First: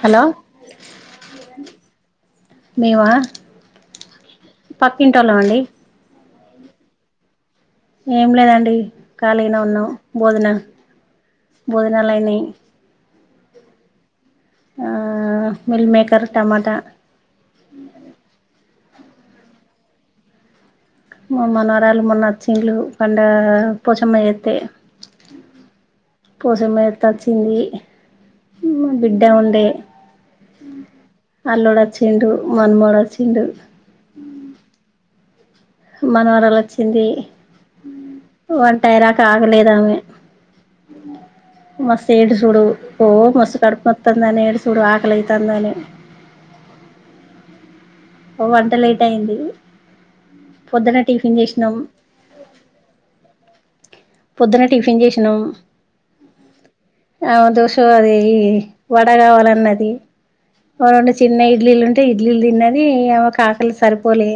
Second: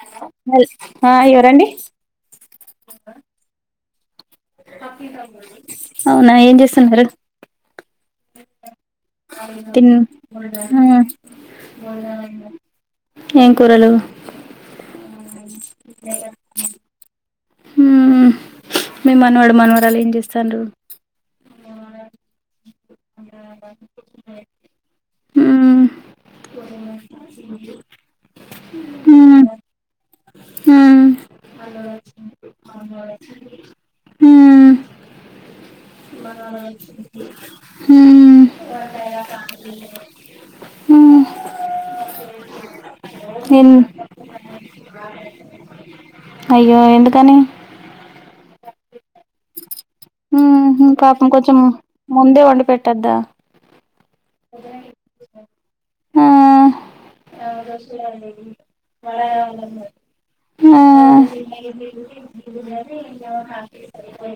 Hello హ ఎవరండి మేమ అవునా ఏం చేస్తున్నారు ఏం లేదండి ఖాళీగానే ఉన్నాం తిన్ భోజనం ఆ భోజనాలు అయినాయి ఏం కూరలు అ మిల్ మేకర్ టమాటా మ్మ్ మీ మనవడు మనవరాలు ఏం చేస్తాంరు మా మనవరాలు మొన్న వచ్చింళు పండగా పోచమ్మ చెత్తే మ్మ్ పోచమ్మ చెత్తే అచ్చింది మా బిడ్డ మ్మ్ ఉండే అల్లుడు వచ్చిండు మనుమడు వచ్చిండు హమ్ మనవరలు వచ్చింది మ్మ్ వంట అయ్యేదాకా ఆగలేదామె మ్మ్ మస్తు ఏడుసుడు ఓ మస్తు ఎన్ కడుపు నొస్తందని ఏడుసుడు ఆకలైతాందని అయ్యో ఎందుకని ఒక వంట లేట్ అయింది మ్మ్ పొద్దున పాపం టిఫిన్ కొంచెం చేసినాం ముందే వండి పెట్టద్దా పొద్దున టిఫిన్ చేసినాం ఆ ఆ దోస అది వడ కావాలన్నది ఆ ఒక రెండు చిన్న ఇడ్లీలు ఉం డి ఇడ్లీలు తిన్నది ఈ ఆమెకు ఆకలి సరిపోలే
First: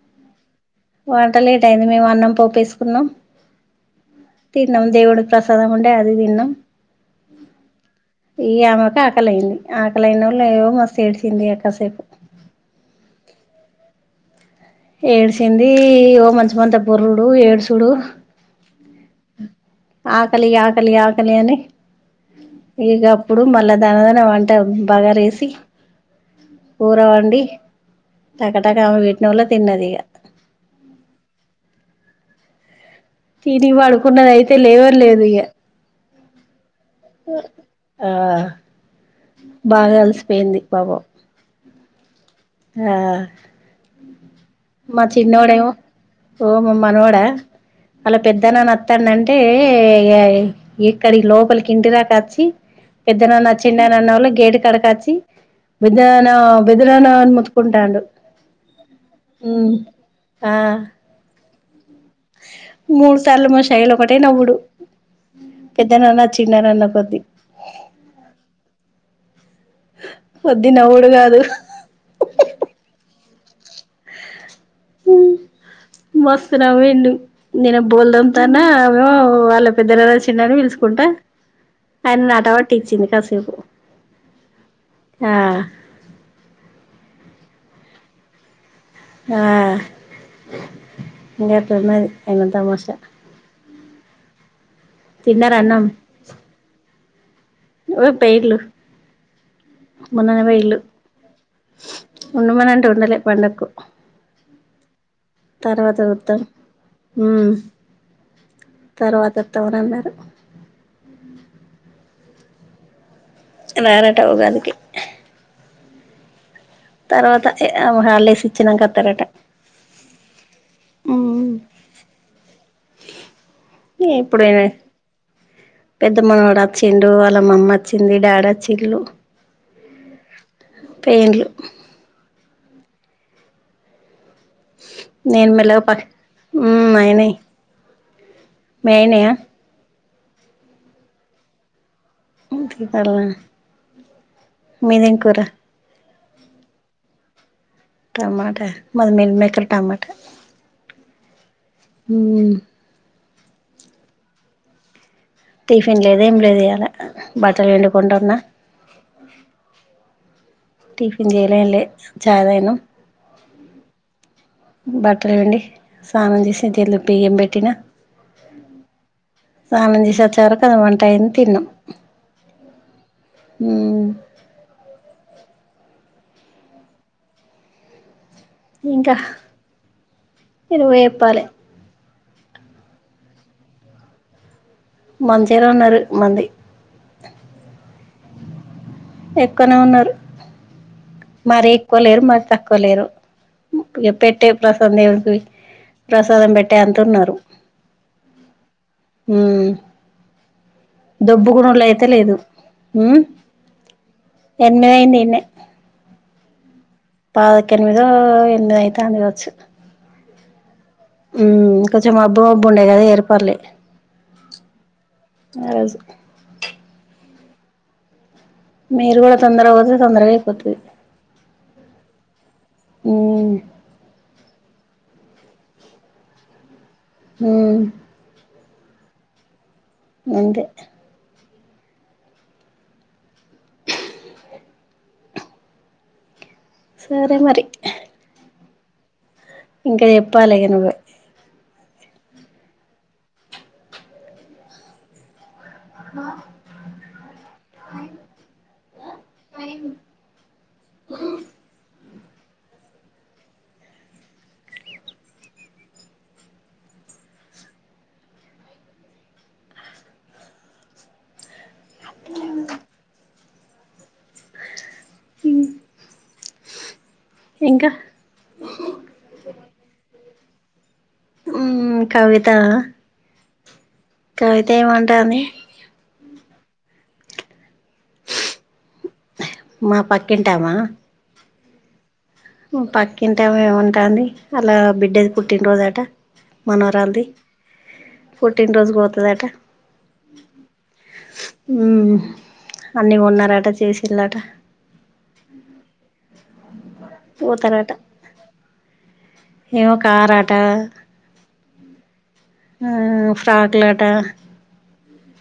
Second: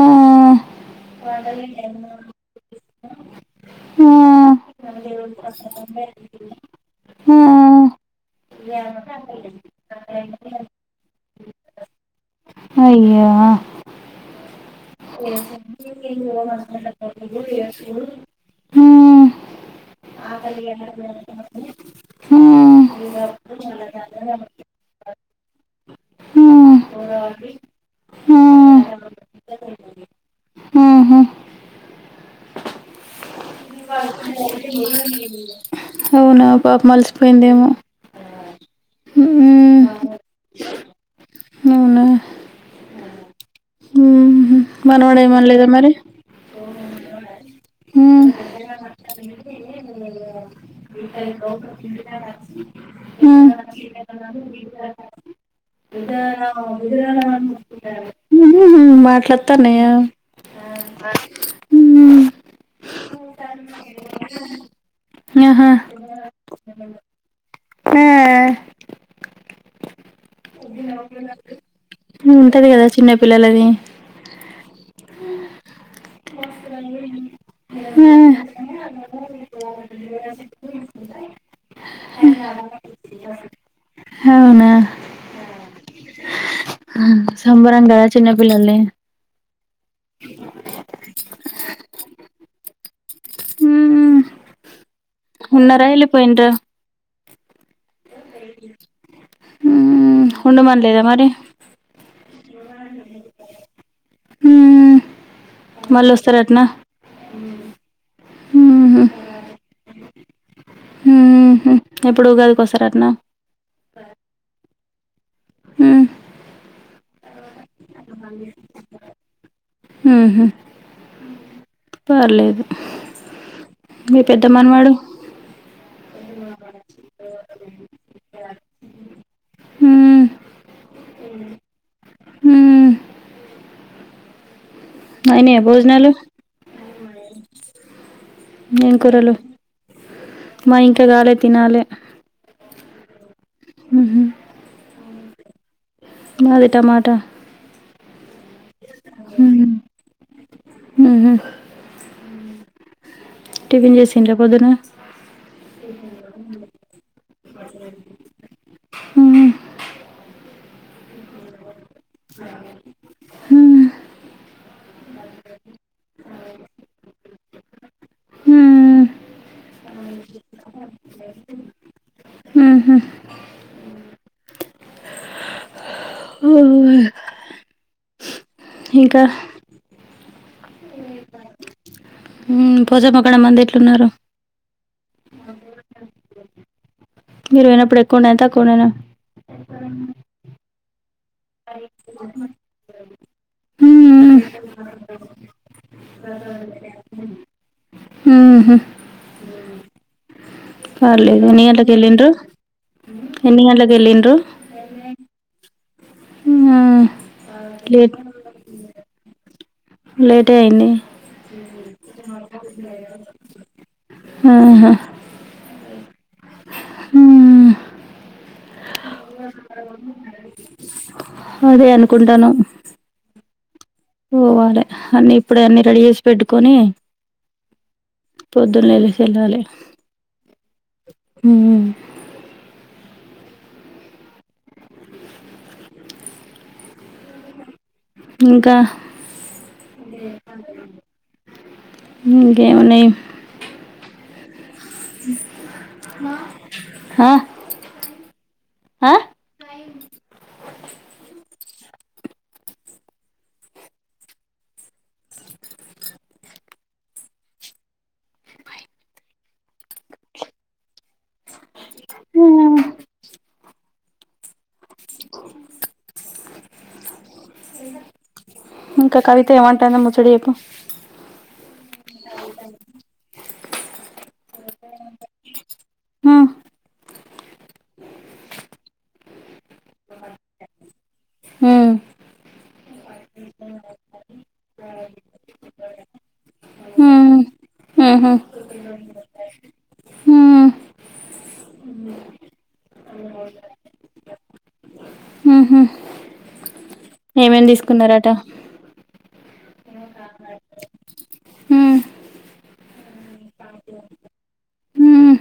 ఆ వంట లేట్ అయింది మేము అన్నం పోపేసుకున్నాం ఆ తిన్నాం దేవుడికి ప్రసాదం ఉండే అది తిన్నాం ఇగ ఆమెకు ఆకలి అయింది లేనోల్లేవో మస్తు ఏడిసింది అయ్యో ఎడ్సింది ఓ మంచమంత బొర్రుడు ఏడుసుడు ఆహా! ఆకలి ఆకలి ఆకలి అని ఇగప్పుడు మళ్ళా దనదన వంట బగారేసి కూరవండి టకటక ఆమెకు వెట్టినోల్లే తిన్నది ఇగ తిరిగి పడుకున్నది అయితే లేవనే లేదు ఇగ అవునా పాపం అలిసిపోయిందేమో ఆ హమ్ బాగా అలసిపోయింది పాపం అవునా ఆ మ్మ్. మా మనవాడు ఏమనలేదా చిన్నోడేమో మరి ఓ మనవడా అలా మ్మ్. పెద్దనన్న అత్తండంటే అంటే ఇగ ఇక్కడి లోపలికి ఇంటిదాక వచ్చి పెద్దనన్న మ్మ్. వచ్చిందన్నవోల్లె గేటు కాడావొచ్చి పెద్దనాన్న పెద్దనాన్న అని మోత్ కుంటాడు మ్మ్. హ్మ్ మాట్లాడుతున్నాయా మ్మ్. మూడు సార్లు మా శైలు ఒకటే నవ్వుడు ఆహా పెద్దనన్న చిన్ననన్న కొద్దీ ఆ కొద్ది నవ్వుడు కాదు ఉంటది కదా చిన్న పిల్లలది మస్తు నవ్విండు నేను ఆ. బోల్దా తన్నా ఓ వాళ్ళ పెద్దరా చిన్నని పిలుసుకుంటా ఆట పట్టి ఇచ్చింది కాసేపు అవునా ఆ సంబరం కదా చిన్నపిల్లల్ని ఆ ఏం చేత్తాం మరి ఏందో తమాషా హ్మ్ తిన్నారా అన్నం ఉన్నరా ఎల్లిపోయిండ్ర మ్మ్. ఉండమనలేదా మరి [unintelligible] ఉండుమనంట ఉండలేే పండక్కు తర్వాత మళ్ళీ వత్తాం వస్తారటనా హ్మ్ ఊహు తర్వాత వత్తాం అని అన్నారు ఊహు ఎప్పుడు ఉగాదికొస్తారటనా రారట ఉగాది కి హ్మ్ తర్వాత హాలిడేస్ ఇచ్చినంక వత్తారట ఊహు పర్లేదు మీ పెద్ద ఎప్పుడైనా మనవాడు పెద్దమనవడు వచ్చిండు వాళ్ళ మమ్ వచ్చింది డాడ్ వచ్చిల్లు ఊ పెండ్లూ ఊ నేను అయినయా మెల్లగా పన్ భోజనాలు హ్మ్ అయినయి మీ ఏం అయినయా కూరలు మా ఇంకా గాాలె తినాలి తాల [unintelligible] మీదిం కూర మాది టమాటా టమాట మాది మీల్ ఊహు మేకర్ టమాట ఊహు టిఫిన్ చేసిండ్ర పొద్దున టిఫిన్ లేదేం లేదు ఇయాల బట్టలు ఎండుకుంటున్నా ఊహు టిఫిన్ చేయలే ఏంలే చాయ్ తాగినం బట్టలుపిండి స్నానం చేసి చెల్ బియ్యం పెట్టి తిను ఊ ఊ సానం చెష్ ఒచ్చే వరకు అది వంటైంది తిన్నం ఊహు మ్మ్ [unintelligible] ఇంకా ఇరు వే యప్పాలే మ్మ్ పోచమ్మ కాడ మంది ఎట్లున్నారు మంచిగనే ఉన్నారు మంది మీరు పోయినప్పుడు ఎక్కువుండేనా తక్కువుండేనా ఎక్కువనే ఉన్నారు మరీ ఎక్కువలేరు మరీ తక్కువ లేరు ఇగ మ్మ్. పెట్టే ప్రసాదం దేవుడికి ప్రసాదం పెట్టే అంతున్నారు మ్మ్హ. మ్మ్ పర్లేదు ఎన్ని అయితే గంటలకెళ్లిన్రు లేదు ఉమ్ ఎన్ని గంటలకెళ్లిన్రు ఎనిమిది పాదక్క ఎనిమిదో లేట్ ఎనిమిది అయితాంది కావచ్చు లేటె అయింది మ్మ్ కొంచెం మబ్బు మబ్బు ఉండే కదా ఏర్పడలే, ఆహా. ఆ రోజు మ్మ్ మీరు కూడా తొందరగా పోతే తొందరగా అయిపోతది అదే అనుకుంటనం ఉమ్ పోవాలే అన్ని ఇప్పుడే అన్ని రెడీ చేసి పెట్టుకొని మ్మ్ పొద్దున్న లెగిసి వెళ్లాలి అంతే మ్మ్ సరే మరి ఇంకా ఇంకా చెప్పాలిగ నువ్వే ఇంకేం ఉన్నాయి మా హా [inaudible] ఆ ఆ ఇ ఇంక ఇంక కవిత ఏమంటాంది ముచ్చట చెప్ ప్పు మ్మ్ కవితా కవిత ఏమంటాంది మ్మ్. మా పక్కింటామా మ్మ్. మ్ పక్కింటమే ఏముంమంటంది ఆళ్ల బిడ్డది పుట్టినరోజు అట మనవరాల్ది మ్మ్. మ్మ్హ. పుట్టినరోజ్క్ పొత్ లఠ హ్మ్. మ్హ్ అన్ని కొన్నరట చేసిన్లట ఏమేమి తీసుకున్నారట ఏమో కారట హ్మ్. ఆహ్ ఫ్రాక్లాట హ్మ్.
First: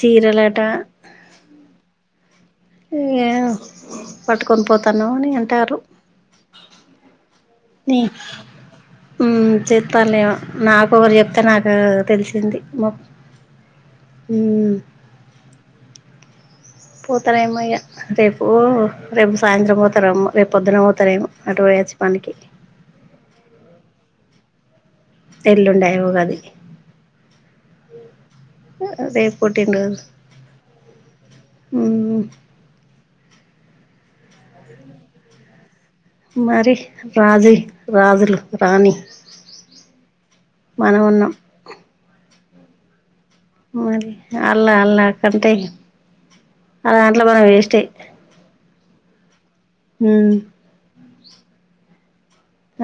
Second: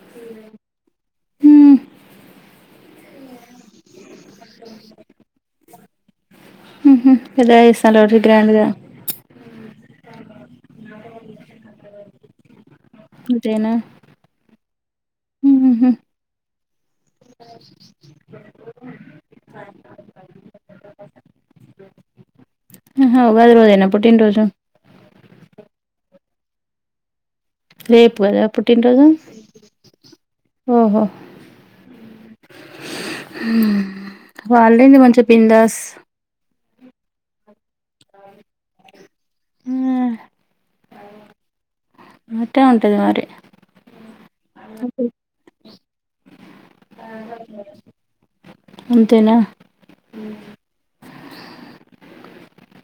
చీరలట హ్మ్. ఇయ్ పట్టుకొని పొత్తనవ్ అని అంటారు ఇదా ఇస్ సలోజి గ్రాండ్గ చేత్తన్లెమో నాకొ ఒకరు చెప్తే నాకు తెలిసింది అంతేనా మ్మ్ హుహుహు. పోతారేమో ఇయ రేపు రేప్ సాయంత్రం పోతారమో రేప్ పొద్దున పోతారేమో అటు పోయచ్చు పనికి ఆహా ఉగాది రోజేనా పుట్టిన్ రోజు ఎలుండై ఉగాది రెప్ కదా పుట్టినరోజు రేపు పుట్టినరోజు ఆహా మ్మ్ వాళ్ళేంది మంచిగా బిందాస్ మరి రాజి రాజులు రాని ఆ! మనం ఉన్నాం అట్టే ఉంటది మరి మరి అల్లా అల్లా కంటే అ దాంట్లో మనం వేస్ట్ ఎ అంతేనా మ్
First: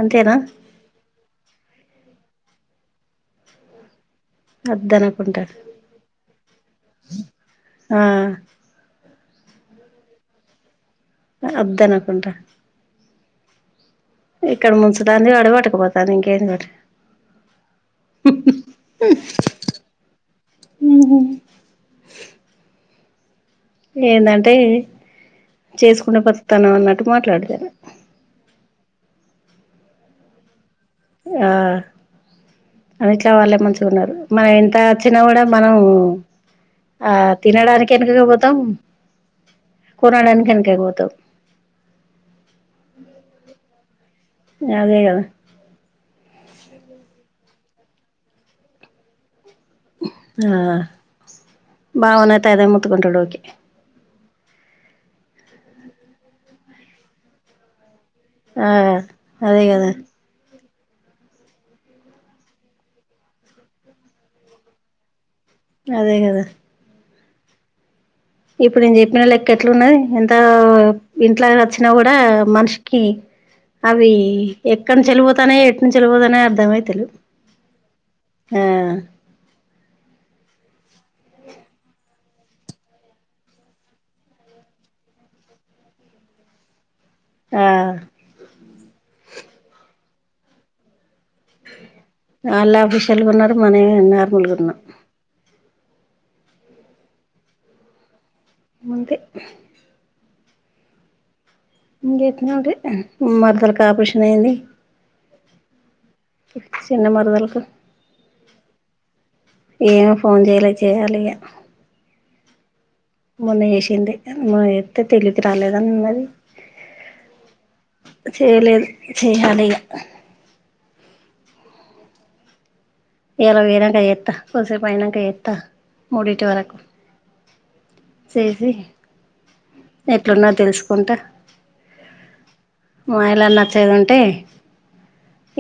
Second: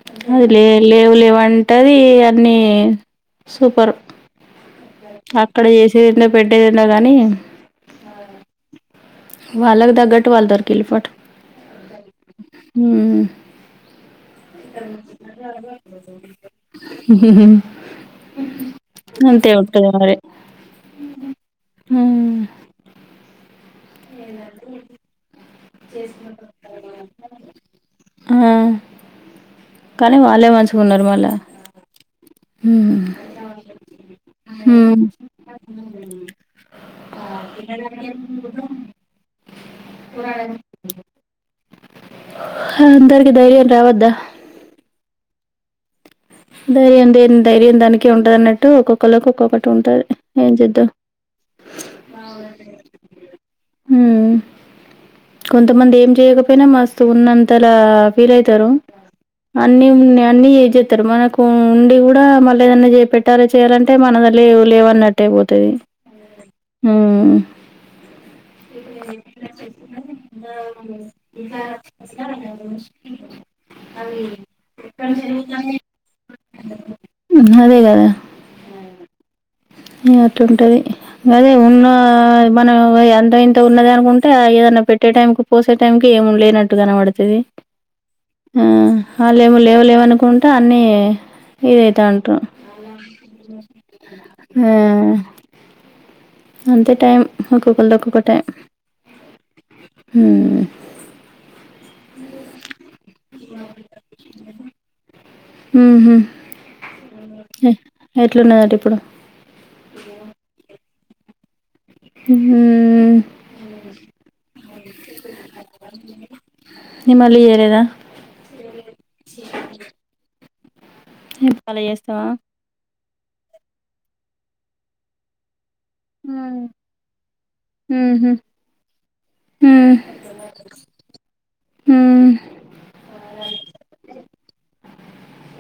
అంతేనా అది లే లేవ్ లేవ్ అంట్ అంటది అన్ని సూపర్ వద్దనకుంటా అక్కడ చేసేది ఏంటో పెట్టేది ఏంటో కాగానీ ఆ వల్లాగ్ దగ్గట్టు వాల్ డార్కిన్లు పట్ అ అబ్ద్ అనకుంట వాడు పట్టుకుపోతాను ఇంకేంది మరి అంతే ఉంట్ మరి ఉమ్ ఏందంటే చెస్కున్నా బతుక్తున్న అన్నట్టు మాట్లాడతది ఆ కానీ వాళ్లే మంచ్ ఆ హ్మ్ అ ఇట్లా వాళ్ళే మంచిగ్ ఉన్నారు మనం ఎంత హ్మ్. అచ్చినా కూడా మనం ఆ తినడానికి ఎన్కెకుపోతాం కొనడానికి ఎన్ అందరికి ధైర్య రావద్ద అదే గద ధైర్యం దెన్ ధైర్యం దానికి ఉంటదన్నట్టు ఒక్కొక్క లకు ఒక్కొక్క ఉంటాది ఏం ఆ చేద్దాం. ఆ బావనైతే అదే మొత్తుకుంటాడు ఓకే కొంతమంది ఏం చేయకపోయినా మస్తు ఉన్నంతలా ఫీల్ అయితరూ ఆ అదే అన్నీ కదా ఉన్ అన్నీ చెప్ తరు మనకూ ఉండి కూడా మళ్ళ ఏదన్నా చే పెట్టాలా చేయాలంటే మన లేవు లేవన్నట్ ట్టే పోతది. అదే కదా ఉమ్ ఇప్పుడు నేన్ చెప్పిన లెక్క ఎట్లున్నది ఎంతా, ఇంట్లా వచ్చినా కూడా మనిషికీ అవీ ఎక్కడ నుంచి ఎళ్ళిపోతానయి ఎట్ నుంచ్ ఎట్కెల్లి పోతానయ్ అర్ధమైత లేవ్. అదే కదా ఆ ఉంటది. అదే ఉన్నా మనం ఎంత ఇంత ఉన్నది అనుకుంటే ఏదన్న పెట్టే టైంకు, పోసే టైంకీ ఏమ్ లేనట్టు కనబడు తుంది. ఆ ఆ ఆ లెవు లేవు లేవన్న ఆ అన్నీ అంటారు వాళ్ళే ఆఫీషియల్గ ఉన్నరూ, మనమే నార్మల్గ ఆ, ఉన్నం. అంతే టైం ఒక్కొకల్ది ఒక్కొకటైం. అంతే హమ్ ఉమ్ మరదల్కి ఆపరేషన్ అయింది. ఊహు చిన్న మరదలకు ఎట్లున్నదట ఇప్పుడు. ఏమో ఫోన్ చేయలే. చేయాలిగ. హ్మ మొన్న చేశిందే. మా యత్త తెలివికి రాలేదన్నది. నీ మళ్ళీ చేయలేదా చేయలేదు చెయ్యాలిగ. మల్ల చేస్తవా. ఇయ్యాల పోయినంక చేత్తా. కొన్సేపైనంక చేత్తా. మూడిట్ వరకు. ఉమ్హు. సేసీ ఉమ్. ఎట్లున్నద్ తెలుసుకుంటా. ఉమ్. మా ఇళ్ళల్ల వచ్చేదుంటే,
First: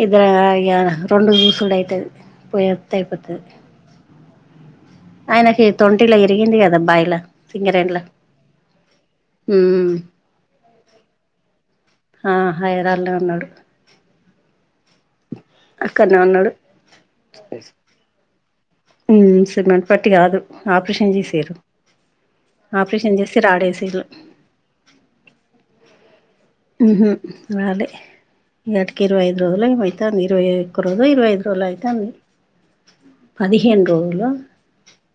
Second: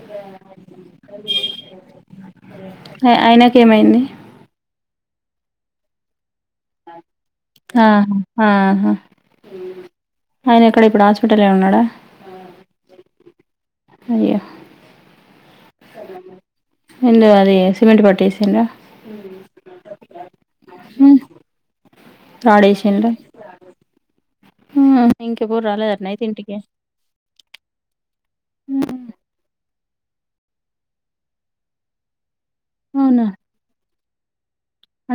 ఇద్దర్ ఇగా రెండు జూసుడు అయితది. పొయ్యొత్తే ఆ అయిపోతది. ఆయనకేమైంది అయనకీ తింటిల ఇ ఇరిగింది గదా బాయిల ఆ సింగరేణిల. ఆహా హమ్ ఆయన ఎక్కడ ఇప్పుడు హాస్పిటల్ లో ఉన్నాడా ఆ హైరాల్లో ఉన్నడు. అయ్యా అక్కడనే ఉన్నాడు ఏందో అదీ సిమెంట్ పట్టేసిండ్రా. హమ్ సిమెంట్ పట్టి కాదు ఆపరేషన్ చేశింరు. రాడేశింర్రు. హమ్ ఇంకెవరు రాలేదట్నా అయితే ఇంటికీ. ఊహూ రాలే. హ్మ్. నటికి ఇరవైఐదు రోజులు అయిపో అంది ఇరవై ఒక్క రోజులో ఇరవైఐదు రోజులు అవుతుంది అవునా పదిహేను రో హలో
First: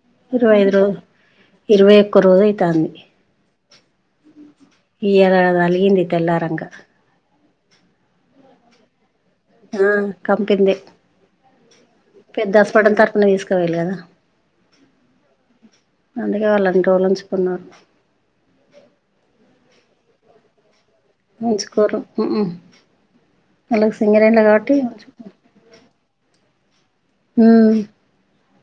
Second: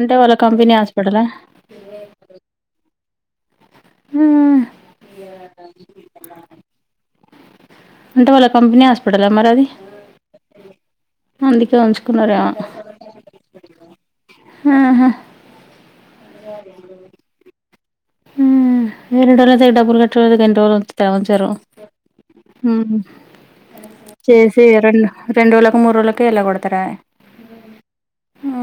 అంటే వాళ్ళ ఇరవై కంపెనీ ఐదు రోజు హాస్పిటలా ఇరవై ఒక్క రోజు అయితాంది హ్మ్ ఈయా అలిగింది తెల్లారంగ కంపనీ ఆ ఆ కంపింది అందుకే ఉంచుకున్నారేమో పెద్దస్పట తరపున తీసుకోవాలి గదా ఆహా అందుకే వాళ్ళన్ని రోలుంచుకున్నారు హమ్ ఎర్దోర్దే తగ్ డబ్బుల్ అంటు ఎని రోజులు ఉంచరు ఉంచుకోరు ఉహు హమ్ వాళ్ళకి సింగరేణిల చేసి కాబట్టి రెండు రెండు రోజులకు మూడు రోజులక ఏళ్లకొడతరు ఆ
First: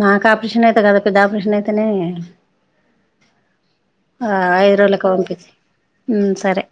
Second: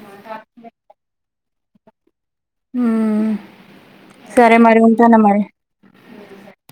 మాకాపశన అయితే కదా పెద్దాప ప్రశ్న అయి తనే ఉమ్ సరే ఐదు మరి రోజులకు ఉంటానా మరి పంపించి ఉమ్ సరే